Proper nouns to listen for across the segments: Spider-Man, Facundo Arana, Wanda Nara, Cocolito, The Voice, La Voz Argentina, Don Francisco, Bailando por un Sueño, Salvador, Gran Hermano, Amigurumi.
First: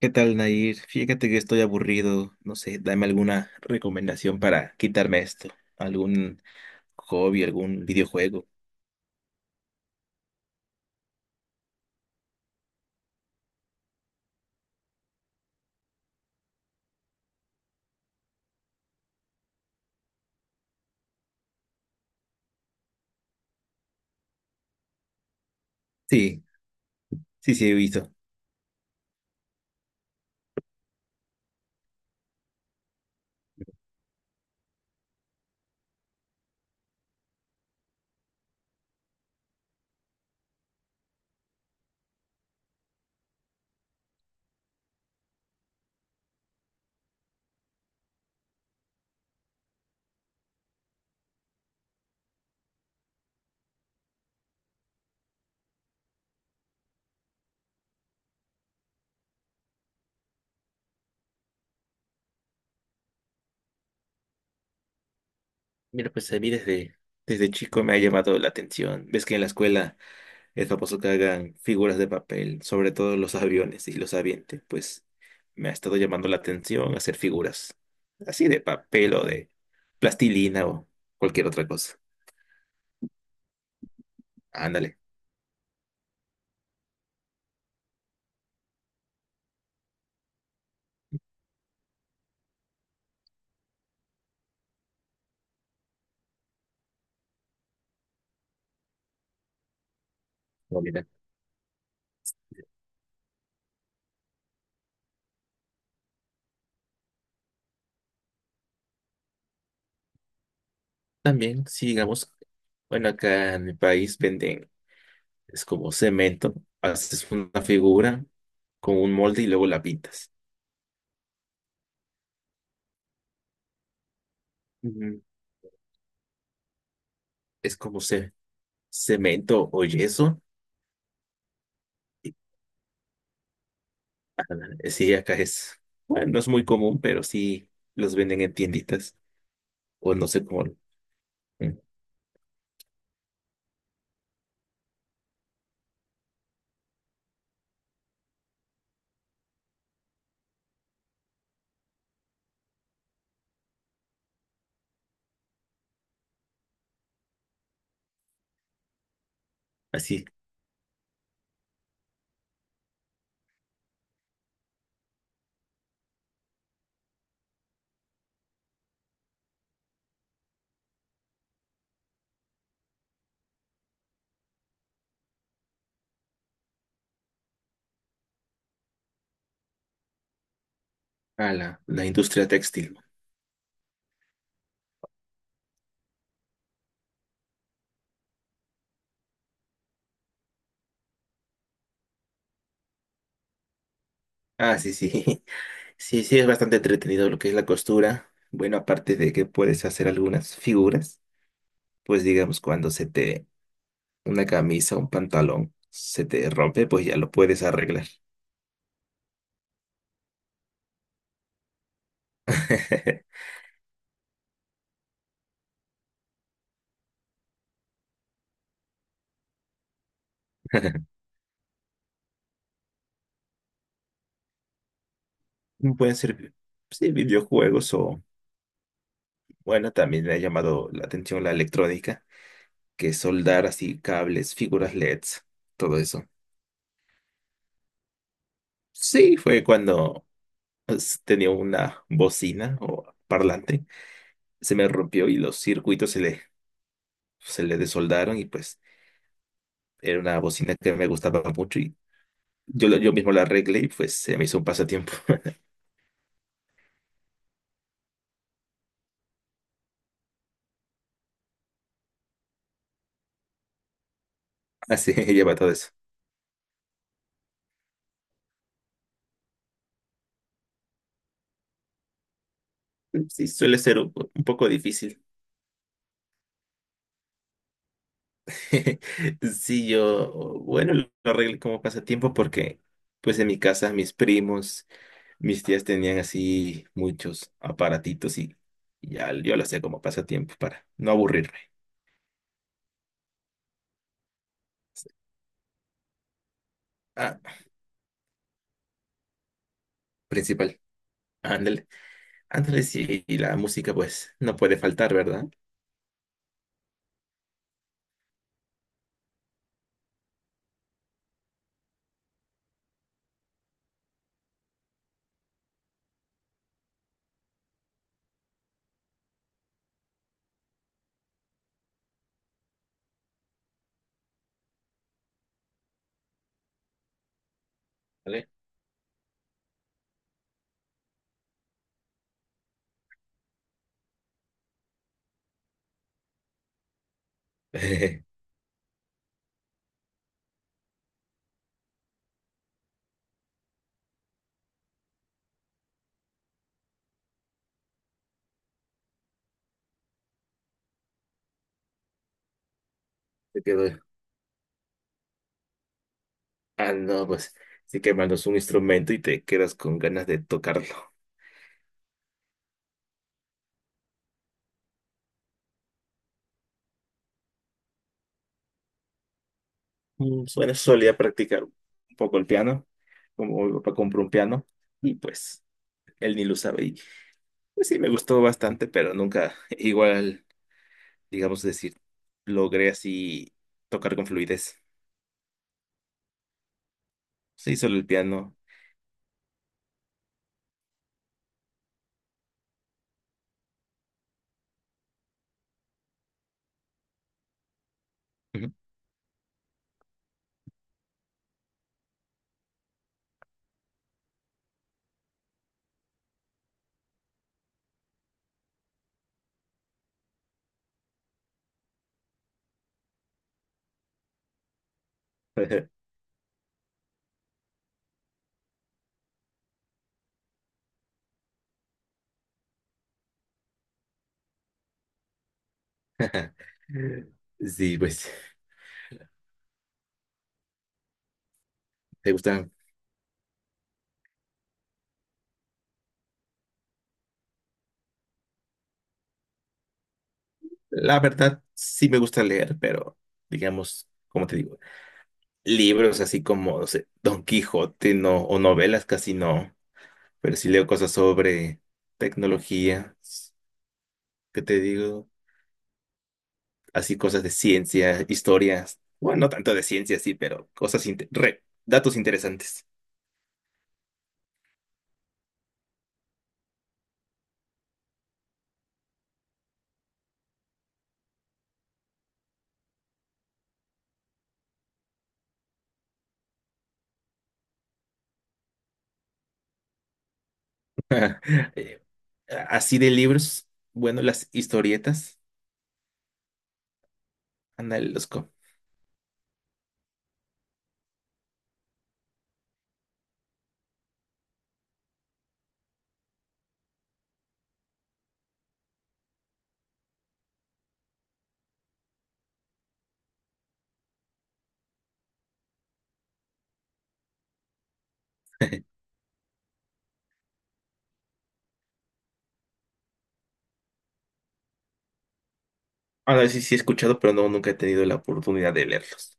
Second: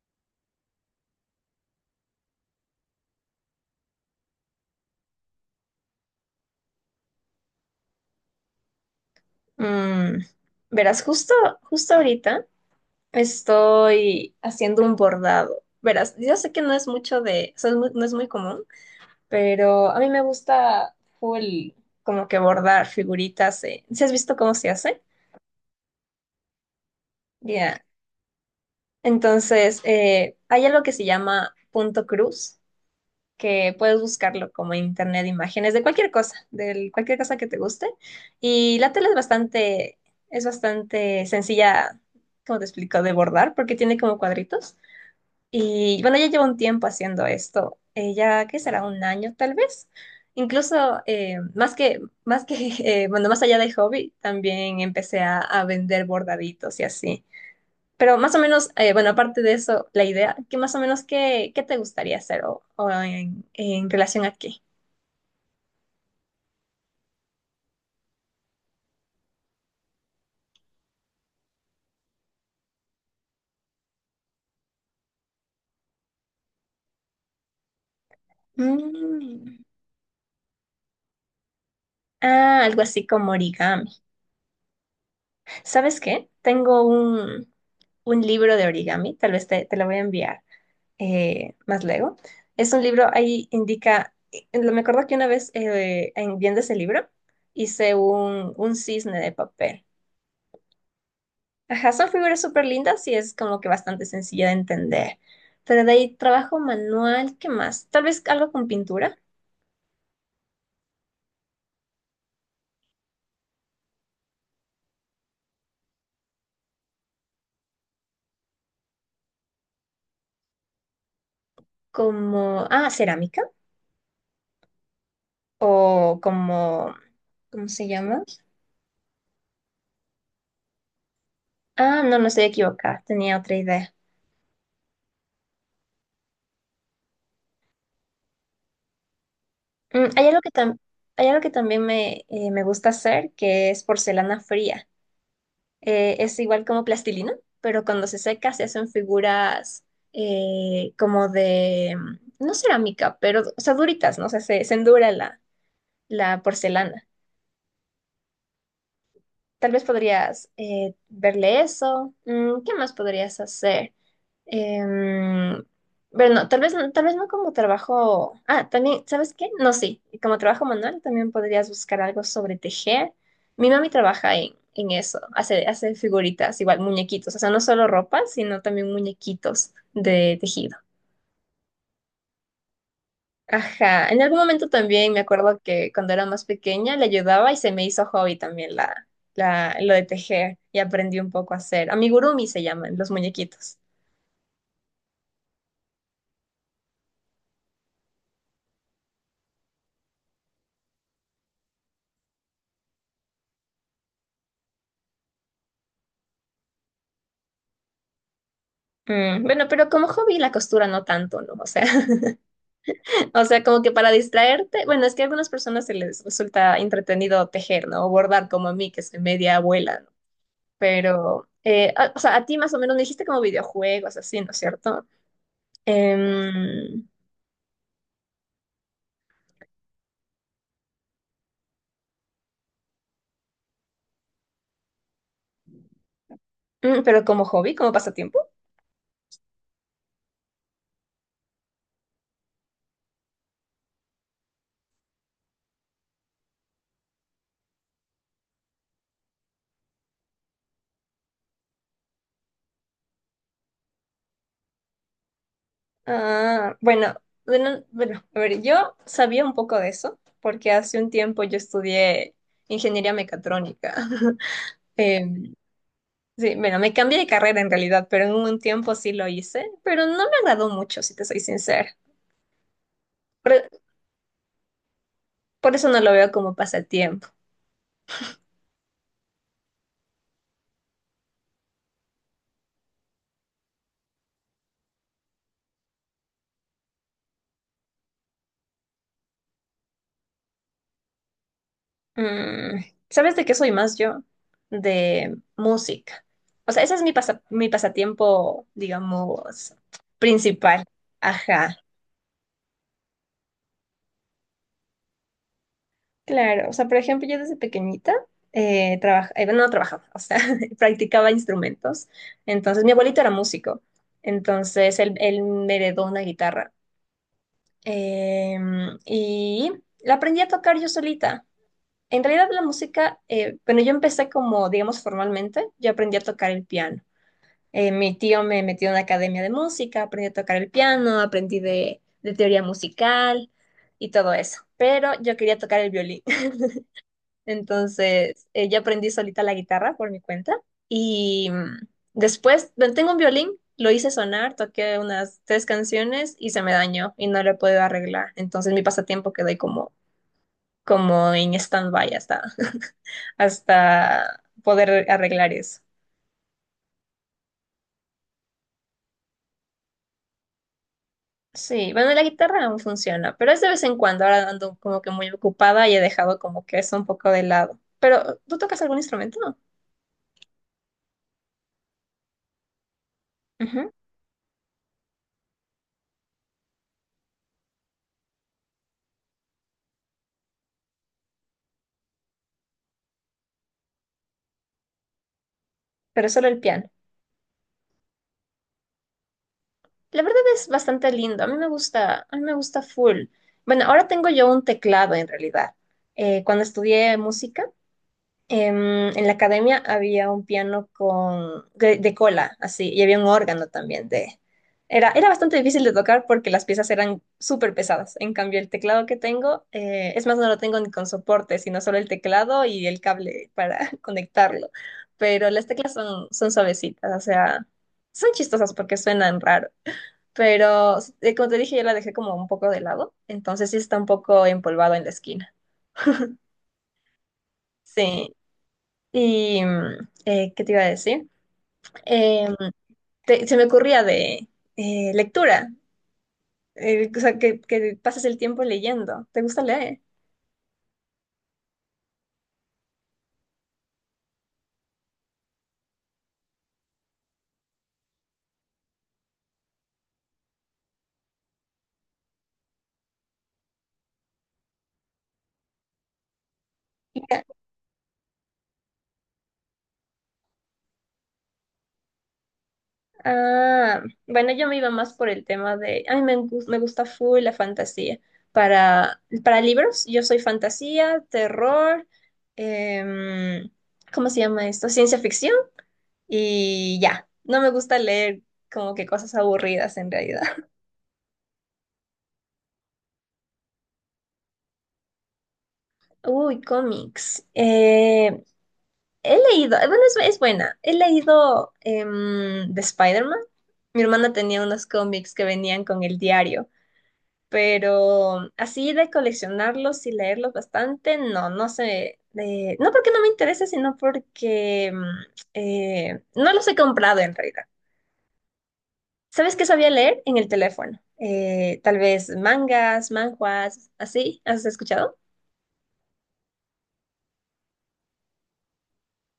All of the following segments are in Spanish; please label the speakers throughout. Speaker 1: ¿Qué tal, Nair? Fíjate que estoy aburrido. No sé, dame alguna recomendación para quitarme esto. ¿Algún hobby, algún videojuego?
Speaker 2: Mm, verás, justo ahorita estoy haciendo un bordado. Verás, yo sé que no es mucho de, o sea, no es muy común, pero a mí me gusta full como que bordar figuritas. ¿Sí has visto cómo se hace?
Speaker 1: Sí, sí, sí, he
Speaker 2: Ya.
Speaker 1: visto.
Speaker 2: Entonces, hay algo que se llama punto cruz, que puedes buscarlo como en internet, imágenes de cualquier cosa que te guste. Y la tela es bastante sencilla, como te explico, de bordar, porque tiene como cuadritos. Y bueno, ya llevo un tiempo haciendo esto, ya que será un año tal vez. Incluso más que bueno, más allá del hobby, también empecé a vender bordaditos y así. Pero más o menos, bueno, aparte de eso, la idea, que más o menos, ¿qué te gustaría hacer o en relación a qué?
Speaker 1: Mira, pues a mí desde chico me ha llamado la atención. Ves que en la escuela es famoso que hagan figuras de papel, sobre todo los aviones y los avientes. Pues me ha estado llamando la atención hacer figuras así de papel o de
Speaker 2: Mm,
Speaker 1: plastilina o cualquier otra cosa.
Speaker 2: Ah, algo así como origami.
Speaker 1: Ándale.
Speaker 2: ¿Sabes qué? Tengo un libro de origami, tal vez te lo voy a enviar más luego. Es un libro, ahí indica, me acuerdo que una vez viendo ese libro hice un cisne de papel. Ajá, son figuras súper lindas y es como que bastante sencilla de entender. Pero de ahí trabajo manual, ¿qué más? Tal vez algo con pintura,
Speaker 1: También, si digamos, bueno, acá en mi país venden, es como cemento, haces una figura con un molde y luego la pintas.
Speaker 2: como, ah, cerámica
Speaker 1: Ujú.
Speaker 2: o como, ¿cómo
Speaker 1: Es
Speaker 2: se
Speaker 1: como
Speaker 2: llama?
Speaker 1: cemento o yeso.
Speaker 2: Ah, no, no
Speaker 1: Y,
Speaker 2: estoy equivocada, tenía otra idea.
Speaker 1: ah, sí, acá es, bueno, no es muy común, pero sí los venden en tienditas
Speaker 2: Mm,
Speaker 1: o
Speaker 2: hay
Speaker 1: no
Speaker 2: algo
Speaker 1: sé
Speaker 2: que
Speaker 1: cómo,
Speaker 2: tam- Hay algo que
Speaker 1: mm,
Speaker 2: también me, me gusta hacer, que es porcelana fría. Es igual como plastilina, pero cuando se seca se hacen figuras como de, no cerámica, pero, o sea, duritas, ¿no? O sea, se endura la porcelana. Tal vez
Speaker 1: así,
Speaker 2: podrías verle eso. Mm, ¿qué más podrías hacer? Em, pero no, tal vez no como trabajo. Ah, también, ¿sabes qué? No, sí. Como trabajo manual también podrías buscar algo sobre tejer. Mi mami trabaja en eso. Hace figuritas, igual muñequitos. O sea, no solo ropa, sino también muñequitos de tejido.
Speaker 1: a la industria textil.
Speaker 2: Ajá, en algún momento también me acuerdo que cuando era más pequeña le ayudaba y se me hizo hobby también lo de tejer y aprendí un poco a hacer. Amigurumi se llaman los muñequitos.
Speaker 1: Ah, sí, sí, sí, sí, es bastante entretenido lo que es la costura. Bueno, aparte de que puedes hacer algunas figuras, pues digamos, cuando se te una camisa, un pantalón, se te rompe, pues ya lo puedes arreglar.
Speaker 2: Mm, bueno, pero como hobby la costura no tanto, ¿no? O sea, o sea, como que para distraerte, bueno, es que a algunas personas se les resulta entretenido tejer, ¿no? O bordar como a mí, que soy media abuela, ¿no? Pero, o sea, a ti más o menos me dijiste como videojuegos, así, ¿no es cierto?
Speaker 1: Pueden ser,
Speaker 2: Em,
Speaker 1: sí, videojuegos o, bueno, también me ha llamado la atención la electrónica, que es soldar así cables, figuras LEDs, todo eso.
Speaker 2: mm, pero como hobby, como pasatiempo.
Speaker 1: Sí, fue cuando pues, tenía una bocina o parlante, se me rompió y los circuitos se le desoldaron y pues era una bocina que me gustaba mucho y yo, yo mismo la arreglé y pues se me hizo un pasatiempo.
Speaker 2: Ah, bueno, bueno, a ver, yo sabía un poco de eso, porque hace un tiempo yo estudié ingeniería mecatrónica.
Speaker 1: Así
Speaker 2: Em,
Speaker 1: lleva todo eso.
Speaker 2: sí, bueno, me cambié de carrera en realidad, pero en un tiempo sí lo hice, pero no me agradó mucho, si te soy sincera.
Speaker 1: Sí,
Speaker 2: Por,
Speaker 1: suele ser un, un poco difícil.
Speaker 2: por eso no lo veo como pasatiempo.
Speaker 1: Sí, yo, bueno, lo arreglé como pasatiempo porque, pues en mi casa, mis primos, mis tías tenían así muchos aparatitos y ya yo lo hacía como pasatiempo para no aburrirme.
Speaker 2: Mm, ¿sabes de qué soy más yo? De música. O sea, ese es
Speaker 1: Ah,
Speaker 2: mi pasatiempo, digamos,
Speaker 1: principal.
Speaker 2: principal. Ajá.
Speaker 1: Ándale, ándale, sí, y la música, pues, no puede faltar, ¿verdad?
Speaker 2: Claro, o sea, por ejemplo, yo desde pequeñita no trabajaba, o sea, practicaba instrumentos. Entonces, mi abuelito era músico, entonces él me heredó una guitarra. Eh, y la aprendí a tocar yo solita. En realidad, la música, bueno, yo empecé como, digamos, formalmente, yo aprendí a tocar el piano. Mi tío
Speaker 1: Vale.
Speaker 2: me metió en una academia de música, aprendí a tocar el piano, aprendí de teoría musical y todo eso, pero yo quería tocar el violín.
Speaker 1: Te
Speaker 2: Entonces, ya aprendí solita la guitarra por mi cuenta. Y después, bueno, tengo un violín, lo hice sonar, toqué unas tres canciones y se me dañó y no lo he podido arreglar. Entonces, mi pasatiempo quedó ahí como, como en stand-by hasta,
Speaker 1: quedo.
Speaker 2: hasta poder arreglar eso.
Speaker 1: Ah, no, pues, sí que mandas un instrumento y te quedas con ganas de tocarlo.
Speaker 2: Sí, bueno, la guitarra aún funciona, pero es de vez en cuando. Ahora ando como que muy ocupada y he dejado como que eso un poco de lado. Pero, ¿tú tocas algún instrumento?
Speaker 1: Bueno, solía practicar un poco el piano, como mi
Speaker 2: Ujú.
Speaker 1: papá compró un piano y pues él ni lo sabe. Y pues sí, me gustó bastante, pero nunca igual, digamos decir, logré así tocar con fluidez.
Speaker 2: Pero solo el piano.
Speaker 1: Sí, solo el piano.
Speaker 2: La verdad es bastante lindo. A mí me gusta, a mí me gusta full. Bueno, ahora tengo yo un teclado en realidad. Cuando estudié música,
Speaker 1: Ujú.
Speaker 2: en la academia había un piano de cola, así, y había un órgano también de... Era, era bastante difícil de tocar porque las piezas eran súper pesadas. En cambio, el teclado que tengo, es más, no lo tengo ni con soporte, sino solo el teclado y el cable para conectarlo. Pero las teclas son, son suavecitas, o sea, son chistosas porque suenan raro, pero como te dije, yo la dejé como un poco de lado, entonces sí está un poco empolvado en la esquina.
Speaker 1: Sí, pues
Speaker 2: Sí. Y, ¿qué te iba a decir?
Speaker 1: te
Speaker 2: Em,
Speaker 1: gustan.
Speaker 2: Se me ocurría de lectura, o sea, que pases el tiempo leyendo. ¿Te gusta leer?
Speaker 1: La verdad, sí me gusta leer, pero digamos, como te digo, libros así como, no sé, Don Quijote no, o novelas casi no. Pero sí leo cosas sobre tecnología, ¿qué te digo? Así
Speaker 2: Ya.
Speaker 1: cosas de ciencia, historias, bueno, no tanto de ciencia, sí, pero cosas, datos interesantes.
Speaker 2: Ah, bueno, yo me iba más por el tema de, ay, me gusta full la fantasía. Para libros, yo soy fantasía, terror, em, ¿cómo se llama esto? Ciencia ficción. Y ya, no me gusta leer como que cosas aburridas en realidad.
Speaker 1: Eh, así de libros, bueno, las historietas,
Speaker 2: Uy, cómics.
Speaker 1: ándale,
Speaker 2: He leído, bueno, es buena. He leído de Spider-Man. Mi hermana tenía unos cómics que venían con el diario, pero así de coleccionarlos y leerlos bastante, no sé. No porque no me interese, sino porque no los he comprado en realidad. ¿Sabes qué sabía leer en el teléfono? Tal vez mangas, manhwas, así, ¿has escuchado?
Speaker 1: Ah, no, sí, sí he escuchado, pero no, nunca he tenido la oportunidad de leerlos.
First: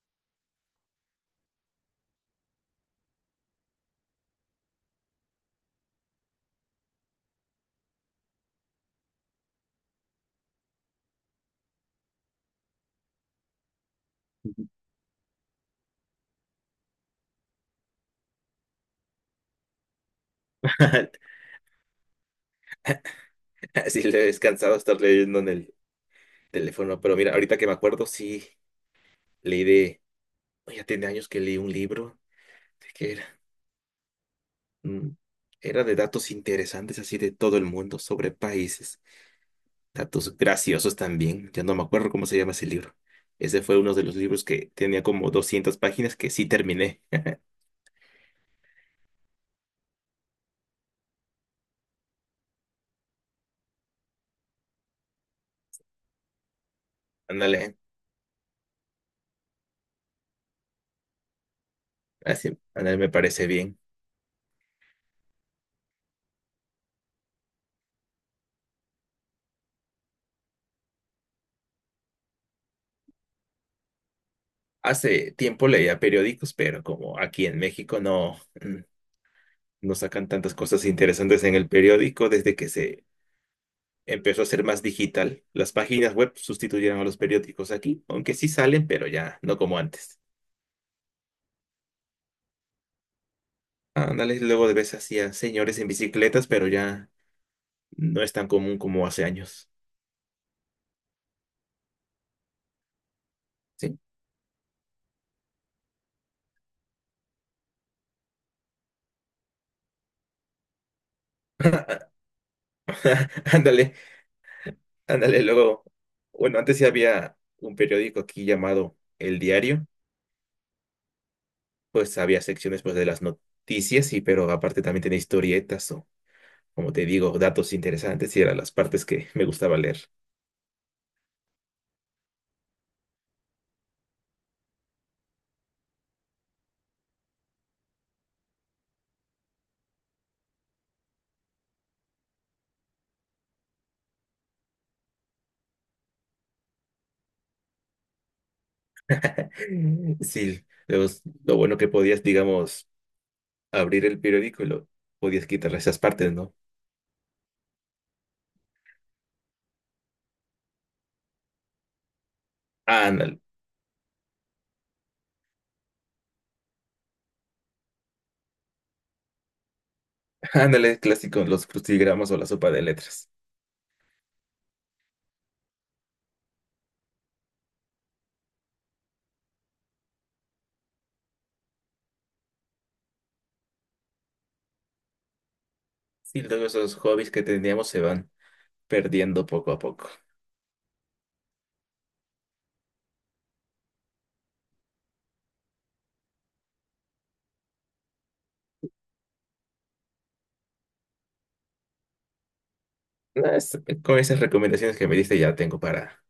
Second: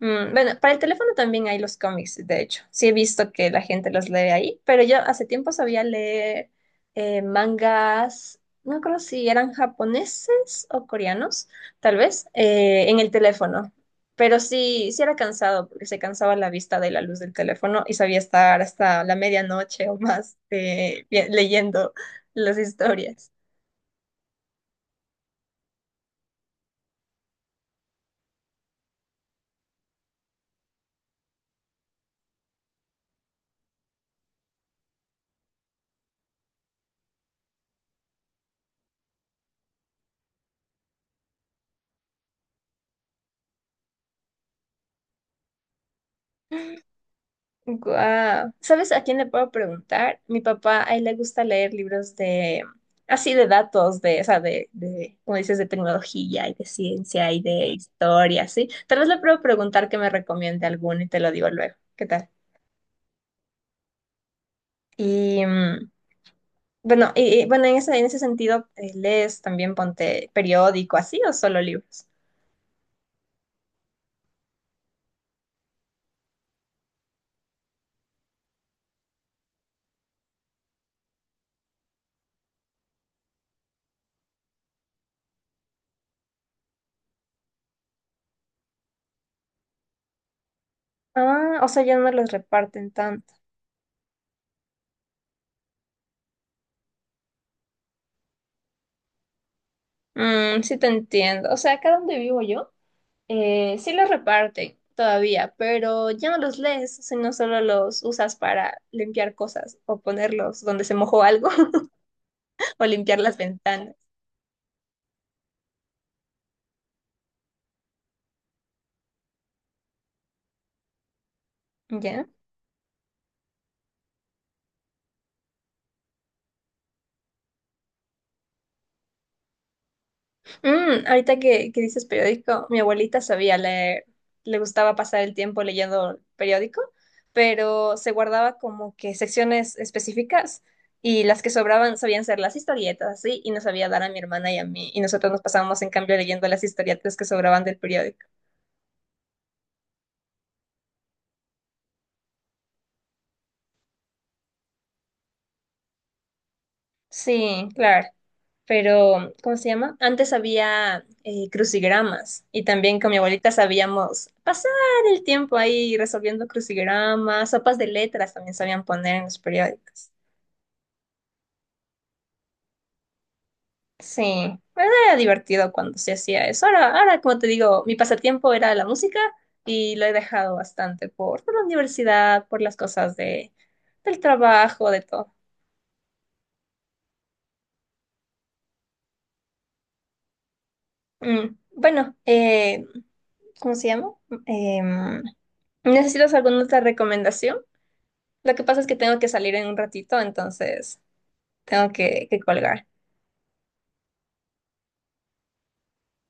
Speaker 2: Mm, bueno, para el teléfono también hay los cómics, de hecho. Sí he visto que la gente los lee ahí, pero yo hace tiempo sabía leer mangas, no creo si eran japoneses o coreanos, tal vez, en el teléfono. Pero sí, sí era cansado, porque se cansaba la vista de la luz del teléfono y sabía estar hasta la medianoche o más leyendo las historias.
Speaker 1: Sí, le he cansado estar leyendo en el teléfono, pero mira, ahorita que me acuerdo, sí, leí de, oh, ya tiene años que leí un libro, Mm, era de datos interesantes así de todo el mundo, sobre países, datos graciosos también, ya no me acuerdo cómo se llama ese libro. Ese fue uno de los libros que tenía como 200 páginas que sí terminé.
Speaker 2: Guau. ¿Sabes a quién le puedo preguntar? Mi papá, a él le gusta leer libros de, así de datos, de, o sea, como dices, de tecnología y de ciencia y de Mm.
Speaker 1: Ándale,
Speaker 2: historia, ¿sí? Tal vez le puedo preguntar que me recomiende alguno y te lo digo luego. ¿Qué tal?
Speaker 1: así, ándale, me parece bien.
Speaker 2: Y bueno, bueno, en ese sentido, ¿lees también ponte periódico así o solo libros?
Speaker 1: Hace tiempo leía periódicos, pero como aquí en México no, mm, no sacan tantas cosas interesantes en el periódico desde que se empezó a ser más digital. Las páginas web sustituyeron a los periódicos aquí, aunque sí salen, pero ya no como antes.
Speaker 2: Ah, o sea, ya no los reparten tanto.
Speaker 1: Ándale, luego de veces hacía señores en bicicletas, pero ya no es tan común como hace años.
Speaker 2: Mm, sí te entiendo. O sea, acá donde vivo yo. Sí
Speaker 1: Sí.
Speaker 2: los reparten todavía, pero ya no los lees, sino solo los usas para limpiar cosas o ponerlos donde se mojó algo o limpiar las ventanas.
Speaker 1: Ándale, ándale, luego. Bueno, antes sí había un periódico aquí llamado El Diario, pues
Speaker 2: ¿Ya?
Speaker 1: había secciones pues, de las noticias, y pero aparte también tenía historietas o, como te digo, datos interesantes y eran las partes que me gustaba leer.
Speaker 2: Mm, ahorita que dices periódico, mi abuelita sabía leer, le gustaba pasar el tiempo leyendo periódico, pero se guardaba como que secciones específicas y las que sobraban sabían ser las historietas, así, y nos sabía dar a mi hermana y a mí, y nosotros nos pasábamos en cambio leyendo las historietas que sobraban del periódico.
Speaker 1: Sí, lo bueno que podías, digamos, abrir el periódico y lo podías quitarle esas partes, ¿no?
Speaker 2: Sí, claro. Pero, ¿cómo se llama? Antes había crucigramas y también con mi
Speaker 1: Ándale,
Speaker 2: abuelita sabíamos pasar el tiempo ahí resolviendo crucigramas, sopas de letras también sabían poner en los periódicos.
Speaker 1: ándale, clásico, los crucigramas o la sopa de letras.
Speaker 2: Sí, bueno, era divertido cuando se hacía eso. Ahora, ahora, como te digo, mi pasatiempo era la música y lo he dejado bastante por la universidad, por las cosas de, del trabajo, de todo.
Speaker 1: Sí, luego esos hobbies que teníamos se van perdiendo poco a poco.
Speaker 2: Mm, bueno, ¿cómo se llama? Em, ¿Necesitas alguna otra recomendación? Lo que pasa es que tengo que salir en un ratito, entonces tengo que colgar.
Speaker 1: No, con esas recomendaciones que me diste ya tengo para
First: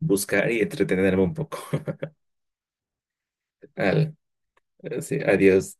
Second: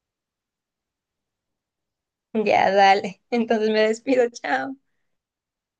Speaker 1: buscar y entretenerme un poco.
Speaker 2: Ya, dale. Entonces me
Speaker 1: Al,
Speaker 2: despido, chao.
Speaker 1: sí, adiós.